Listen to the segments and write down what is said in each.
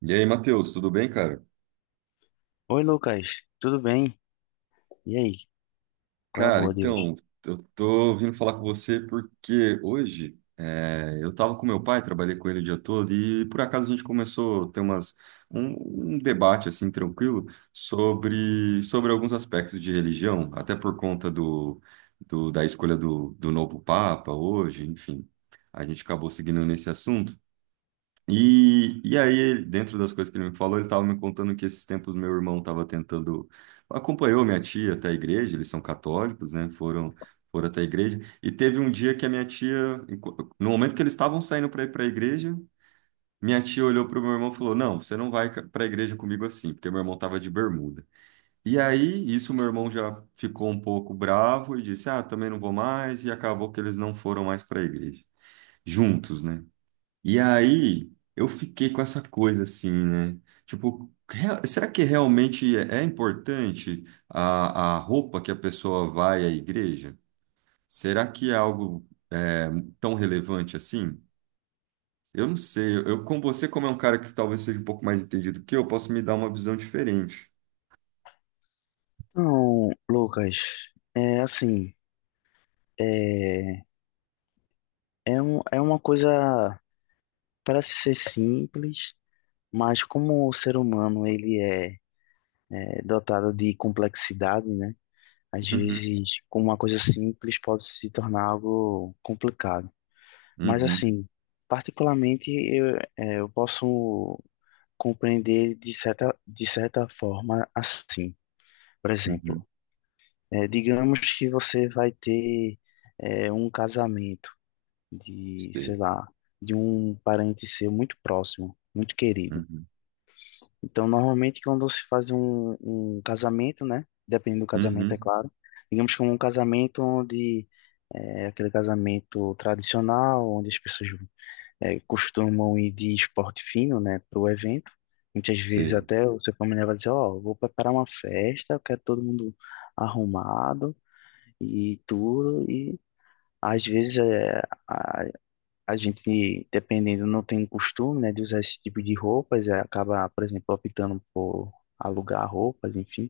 E aí, Matheus, tudo bem, cara? Oi, Lucas, tudo bem? E aí, qual é a Cara, boa de hoje? então, eu tô vindo falar com você porque hoje eu tava com meu pai, trabalhei com ele o dia todo e por acaso a gente começou a ter um debate assim tranquilo sobre alguns aspectos de religião, até por conta da escolha do novo Papa hoje, enfim. A gente acabou seguindo nesse assunto. E aí, dentro das coisas que ele me falou, ele estava me contando que esses tempos meu irmão estava tentando. Acompanhou minha tia até a igreja, eles são católicos, né? Foram até a igreja. E teve um dia que a minha tia, no momento que eles estavam saindo para ir para a igreja, minha tia olhou para o meu irmão e falou: Não, você não vai para a igreja comigo assim, porque meu irmão estava de bermuda. E aí, isso meu irmão já ficou um pouco bravo e disse: Ah, também não vou mais. E acabou que eles não foram mais para a igreja, juntos, né? E aí eu fiquei com essa coisa assim, né? Tipo, será que realmente é importante a roupa que a pessoa vai à igreja? Será que é algo tão relevante assim? Eu não sei. Eu, com você, como é um cara que talvez seja um pouco mais entendido que eu, posso me dar uma visão diferente. Então, Lucas, é assim, é, é uma coisa, parece ser simples, mas como o ser humano, ele é dotado de complexidade, né? Às Uhum, vezes, com uma coisa simples pode se tornar algo complicado. Mas uhum, assim, particularmente, eu posso compreender de certa forma assim. Por uhum. exemplo, digamos que você vai ter um casamento de, sei Sei. lá, de um parente seu muito próximo, muito querido. Uhum, Então, normalmente, quando se faz um casamento, né? Dependendo do casamento, é uhum. claro. Digamos que é um casamento onde é aquele casamento tradicional, onde as pessoas costumam ir de esporte fino, né, para o evento. Muitas vezes Sei, até o seu familiar vai dizer, ó, vou preparar uma festa, eu quero todo mundo arrumado e tudo. E às vezes a, a gente, dependendo, não tem costume, né, de usar esse tipo de roupas, é, acaba, por exemplo, optando por alugar roupas, enfim.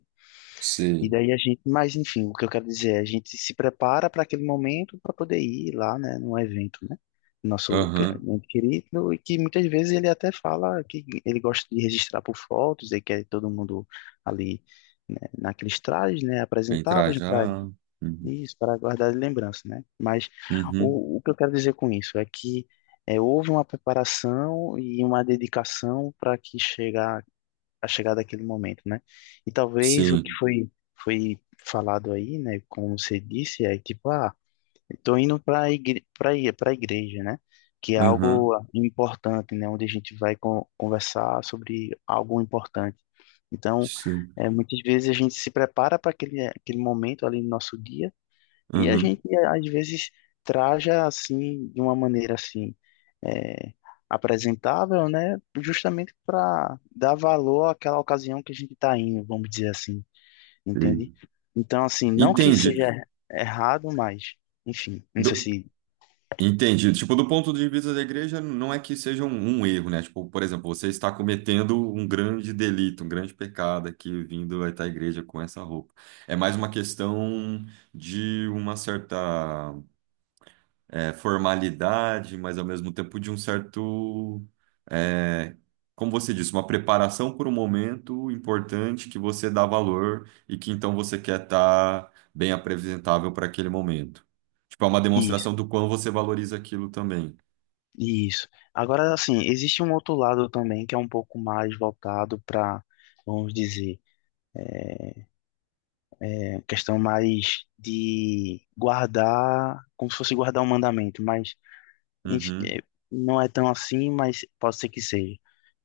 E sei. daí a gente, mas enfim, o que eu quero dizer é, a gente se prepara para aquele momento para poder ir lá, né, num evento, né? Nosso que- Aham. muito querido, e que muitas vezes ele até fala que ele gosta de registrar por fotos, ele quer todo mundo ali, né, naqueles trajes, né, Bem apresentáveis, trajado. Uhum, isso, para guardar de lembrança, né? Mas uhum. o que eu quero dizer com isso é que é, houve uma preparação e uma dedicação para que chegar daquele momento, né? E talvez o que Sim. foi falado aí, né? Como você disse, é tipo, ah, estou indo para a igreja, né? Que é Aham, algo importante, né? Onde a gente vai con- conversar sobre algo importante. Então, sim. é, muitas vezes a gente se prepara para aquele momento ali no nosso dia e a Uhum, gente, às vezes, traja assim, de uma maneira assim, é, apresentável, né? Justamente para dar valor àquela ocasião que a gente está indo, vamos dizer assim, sei. entende? Então, assim, não que Entendi. seja errado, mas, enfim, não sei Do- se. entendi. Tipo, do ponto de vista da igreja, não é que seja um erro, né? Tipo, por exemplo, você está cometendo um grande delito, um grande pecado aqui vindo até a igreja com essa roupa. É mais uma questão de uma certa formalidade, mas ao mesmo tempo de um certo, é, como você disse, uma preparação por um momento importante que você dá valor e que então você quer estar bem apresentável para aquele momento. Tipo, é uma Isso, demonstração do quão você valoriza aquilo também. isso. Agora, assim, existe um outro lado também que é um pouco mais voltado para, vamos dizer, é, questão mais de guardar, como se fosse guardar um mandamento, mas Enf- Uhum, eh, não é tão assim, mas pode ser que seja.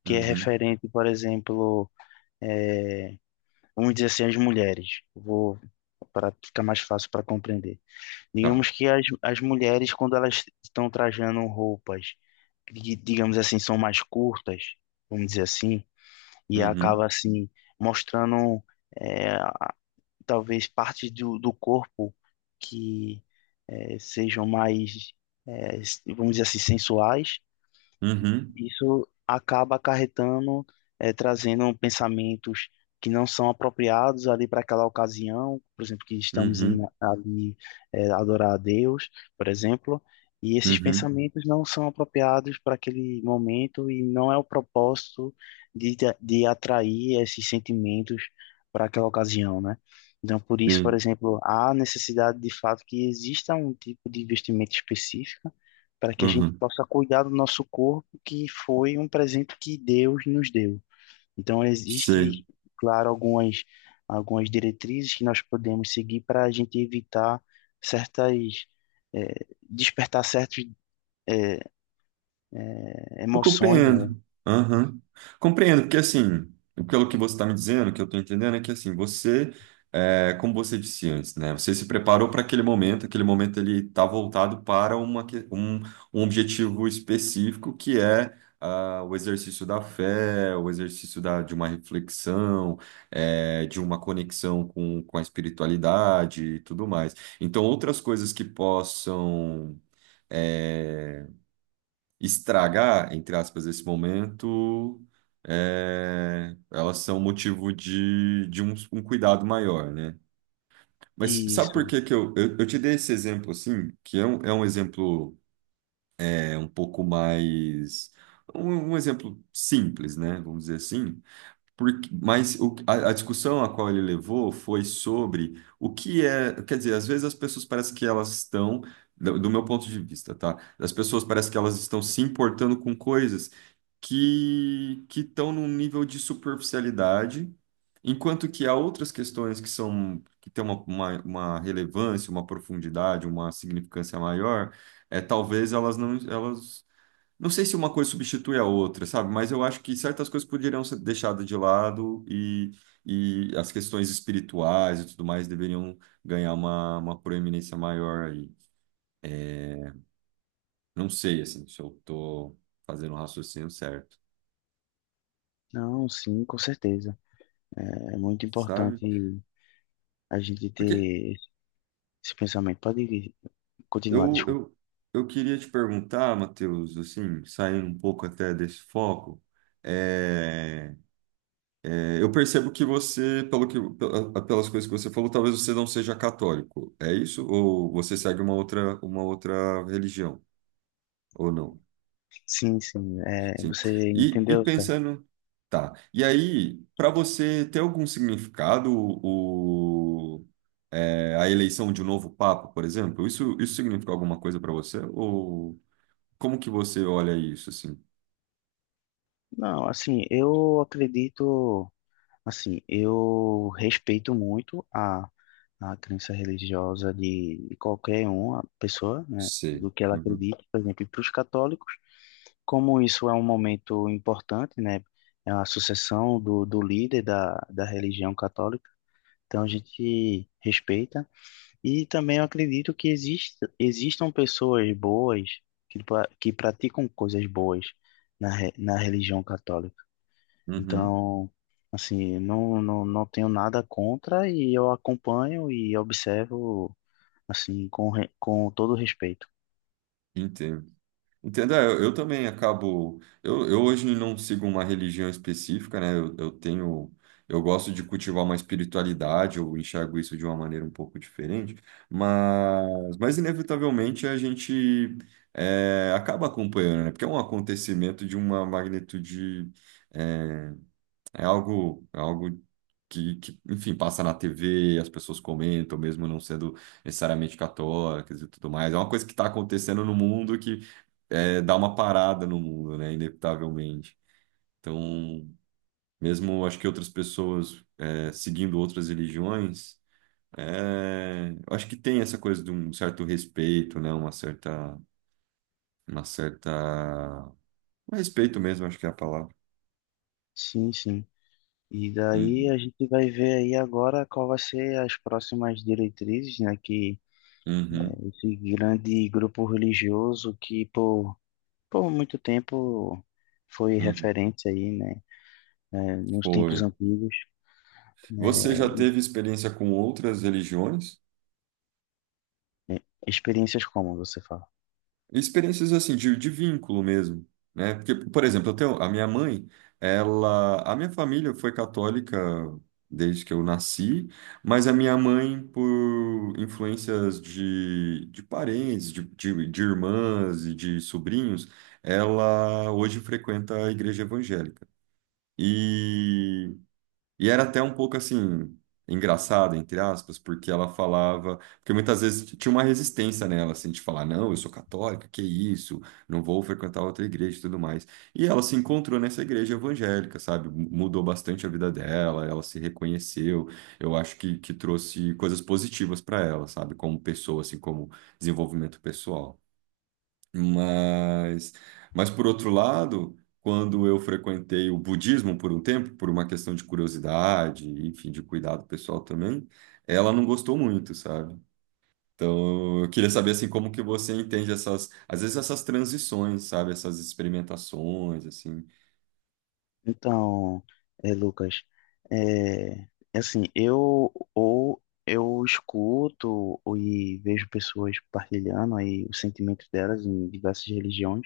Que é uhum, referente, por exemplo, vamos dizer assim, às mulheres. Vou, para ficar mais fácil para compreender. tá. Digamos que as mulheres, quando elas estão trajando roupas, que, digamos assim, são mais curtas, vamos dizer assim, e Uhum, acaba assim, mostrando, eh, a- talvez partes do corpo que sejam mais, eh, vamos dizer assim, sensuais. uhum, Isso acaba acarretando, trazendo pensamentos que não são apropriados ali para aquela ocasião, por exemplo, que uhum, ali adorar a Deus, por exemplo, e esses uhum, pensamentos não são apropriados para aquele momento e não é o propósito de atrair esses sentimentos para aquela ocasião, né? Então, por isso, por sim, exemplo, há necessidade de fato que exista um tipo de investimento específico para que a gente uhum, possa cuidar do nosso corpo, que foi um presente que Deus nos deu. Então, sei. existe, claro, algumas, algumas diretrizes que nós podemos seguir para a gente evitar certas, eh, despertar certas, eh, Eu emoções, né? compreendo. Aham. Compreendo, porque assim, pelo que você está me dizendo, o que eu estou entendendo é que assim, você, como você disse antes, né? Você se preparou para aquele momento ele está voltado para um objetivo específico que é o exercício da fé, o exercício de uma reflexão, de uma conexão com a espiritualidade e tudo mais. Então, outras coisas que possam. eh, Estragar, entre aspas, esse momento, elas são motivo de um cuidado maior, né? Mas sabe Isso. por que que eu te dei esse exemplo assim, que é é um exemplo um pouco mais. Um exemplo simples, né? Vamos dizer assim. Porque, mas a discussão a qual ele levou foi sobre o que é. Quer dizer, às vezes as pessoas parecem que elas estão, do meu ponto de vista, tá? As pessoas parecem que elas estão se importando com coisas que estão num nível de superficialidade, enquanto que há outras questões que são que têm uma relevância, uma profundidade, uma significância maior, talvez elas não sei se uma coisa substitui a outra, sabe? Mas eu acho que certas coisas poderiam ser deixadas de lado e as questões espirituais e tudo mais deveriam ganhar uma proeminência maior aí. Não sei, assim, se eu tô fazendo o raciocínio certo, Não, sim, com certeza. É muito sabe? importante a gente Porque ter esse pensamento. Pode continuar, eu, desculpa. eu, eu queria te perguntar, Matheus, assim, saindo um pouco até desse foco, eh, eu percebo que você, pelas coisas que você falou, talvez você não seja católico. É isso? Ou você segue uma outra religião? Ou não? Sim, sim, é, Sim. você E entendeu, certo? pensando, tá. E aí, para você ter algum significado, a eleição de um novo papa, por exemplo, isso significa alguma coisa para você? Ou como que você olha isso, assim? Não, assim, eu acredito. Assim, eu respeito muito a crença religiosa de qualquer uma pessoa, né, do Sei. que ela Uhum. acredita, por exemplo, para os católicos, como isso é um momento importante, né, é a sucessão do líder da religião católica, então a gente respeita. E também eu acredito que exista, existam pessoas boas que, que praticam coisas boas na religião católica. Uhum. Então, assim, não tenho nada contra e eu acompanho e observo, assim, com todo respeito. Entendo. Entendeu? É, eu também acabo. Eu hoje não sigo uma religião específica, né? Eu tenho. Eu gosto de cultivar uma espiritualidade, eu enxergo isso de uma maneira um pouco diferente, mas inevitavelmente a gente acaba acompanhando, né? Porque é um acontecimento de uma magnitude eh, é algo, enfim, passa na TV, as pessoas comentam, mesmo não sendo necessariamente católicas e tudo mais. É uma coisa que está acontecendo no mundo que dá uma parada no mundo, né? Inevitavelmente. Então, mesmo acho que outras pessoas seguindo outras religiões, eu acho que tem essa coisa de um certo respeito, né? Uma certa, um respeito mesmo, acho que é a palavra. Sim, sim. E daí Uhum, a gente vai ver aí agora qual vai ser as próximas diretrizes, né, que uhum, esse grande grupo religioso que por muito tempo foi uhum. referência aí, né, nos tempos Foi. antigos, Você já teve experiência com outras religiões? eh, experiências como você fala. Experiências assim, de vínculo mesmo, né? Porque, por exemplo, eu tenho, a minha mãe, ela, a minha família foi católica desde que eu nasci, mas a minha mãe, por influências de parentes, de irmãs e de sobrinhos, ela hoje frequenta a igreja evangélica. E E era até um pouco assim, engraçado, entre aspas, porque ela falava. Porque muitas vezes tinha uma resistência nela, assim, de falar: não, eu sou católica, que isso, não vou frequentar outra igreja e tudo mais. E ela se encontrou nessa igreja evangélica, sabe? Mudou bastante a vida dela, ela se reconheceu. Eu acho que trouxe coisas positivas para ela, sabe? Como pessoa, assim, como desenvolvimento pessoal. Mas, mas por outro lado, quando eu frequentei o budismo por um tempo, por uma questão de curiosidade, enfim, de cuidado pessoal também, ela não gostou muito, sabe? Então, eu queria saber assim como que você entende essas, às vezes essas transições, sabe? Essas experimentações, assim. Então, é, Lucas, é, é assim, eu escuto e vejo pessoas partilhando aí os sentimentos delas em diversas religiões,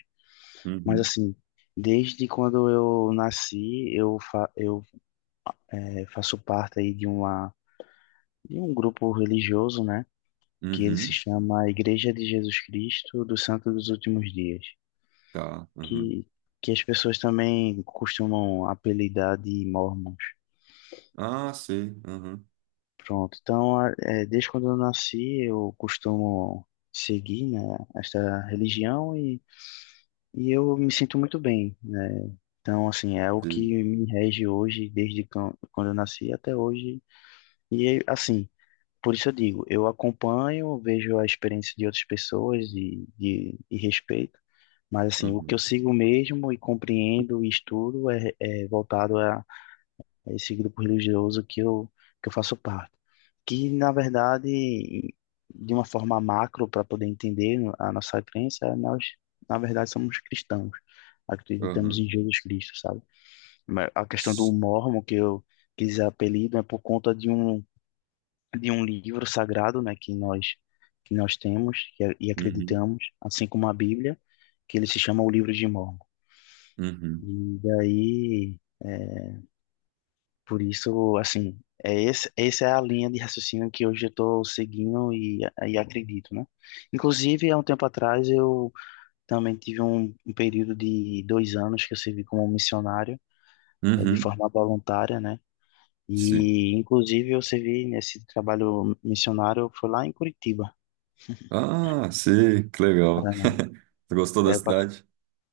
mas Uhum, assim, desde quando eu nasci, eu, é, faço parte aí de um grupo religioso, né, que ele se uhum, chama Igreja de Jesus Cristo dos Santos dos Últimos Dias, tá, uhum. que que as pessoas também costumam apelidar de Mormons. Ah, Pronto, então é, desde quando eu nasci eu costumo seguir, né, esta religião e eu me sinto muito bem, né? Então, assim, é o que sei, me rege hoje, quando eu nasci até hoje. E, é, assim, por isso eu digo, eu acompanho, vejo a experiência de outras pessoas e, de, e respeito, mas, assim, o que eu uhum, sigo mesmo e compreendo e estudo é voltado a esse grupo religioso que eu faço parte. Que, na verdade, de uma forma macro, para poder entender a nossa crença, nós, na verdade, somos cristãos. Acreditamos uhum, em Jesus Cristo, sabe? Mas a questão do s- mormon, que eu quis apelido, é por conta de um livro sagrado, né, que nós temos e, e uhum, acreditamos, assim como a Bíblia, que ele se chama o Livro de Mormon. uhum, E daí, é, por isso, assim, é esse, essa é a linha de raciocínio que hoje eu estou seguindo e acredito, né? Inclusive, há um tempo atrás, eu também tive um período de dois anos que eu servi como missionário, de uhum, forma voluntária, né? sei. E, inclusive, eu servi nesse trabalho missionário, foi lá em Curitiba, Ah, sim, que legal. Paraná. Tu gostou da Eh, Eu passe- cidade?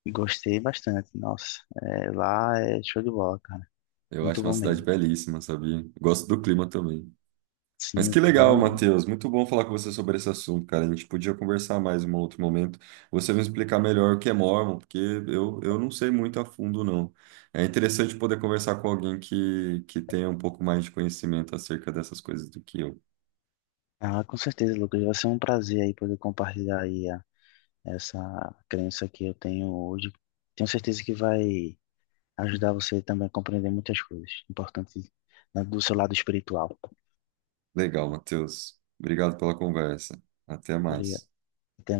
gostei bastante, nossa. Lá é show de bola, cara. Eu Muito acho uma bom cidade mesmo. belíssima, sabia? Gosto do clima também. Mas Sim, o que legal, clima. Matheus. Muito bom falar com você sobre esse assunto, cara. A gente podia conversar mais em um outro momento. Você me explicar melhor o que é Mormon, porque eu não sei muito a fundo, não. É interessante poder conversar com alguém que tenha um pouco mais de conhecimento acerca dessas coisas do que eu. Ah, com certeza, Lucas. Vai ser um prazer aí poder compartilhar aí essa crença que eu tenho hoje. Tenho certeza que vai ajudar você também a compreender muitas coisas importantes do seu lado espiritual. Legal, Matheus. Obrigado pela conversa. Até Obrigado. mais. Até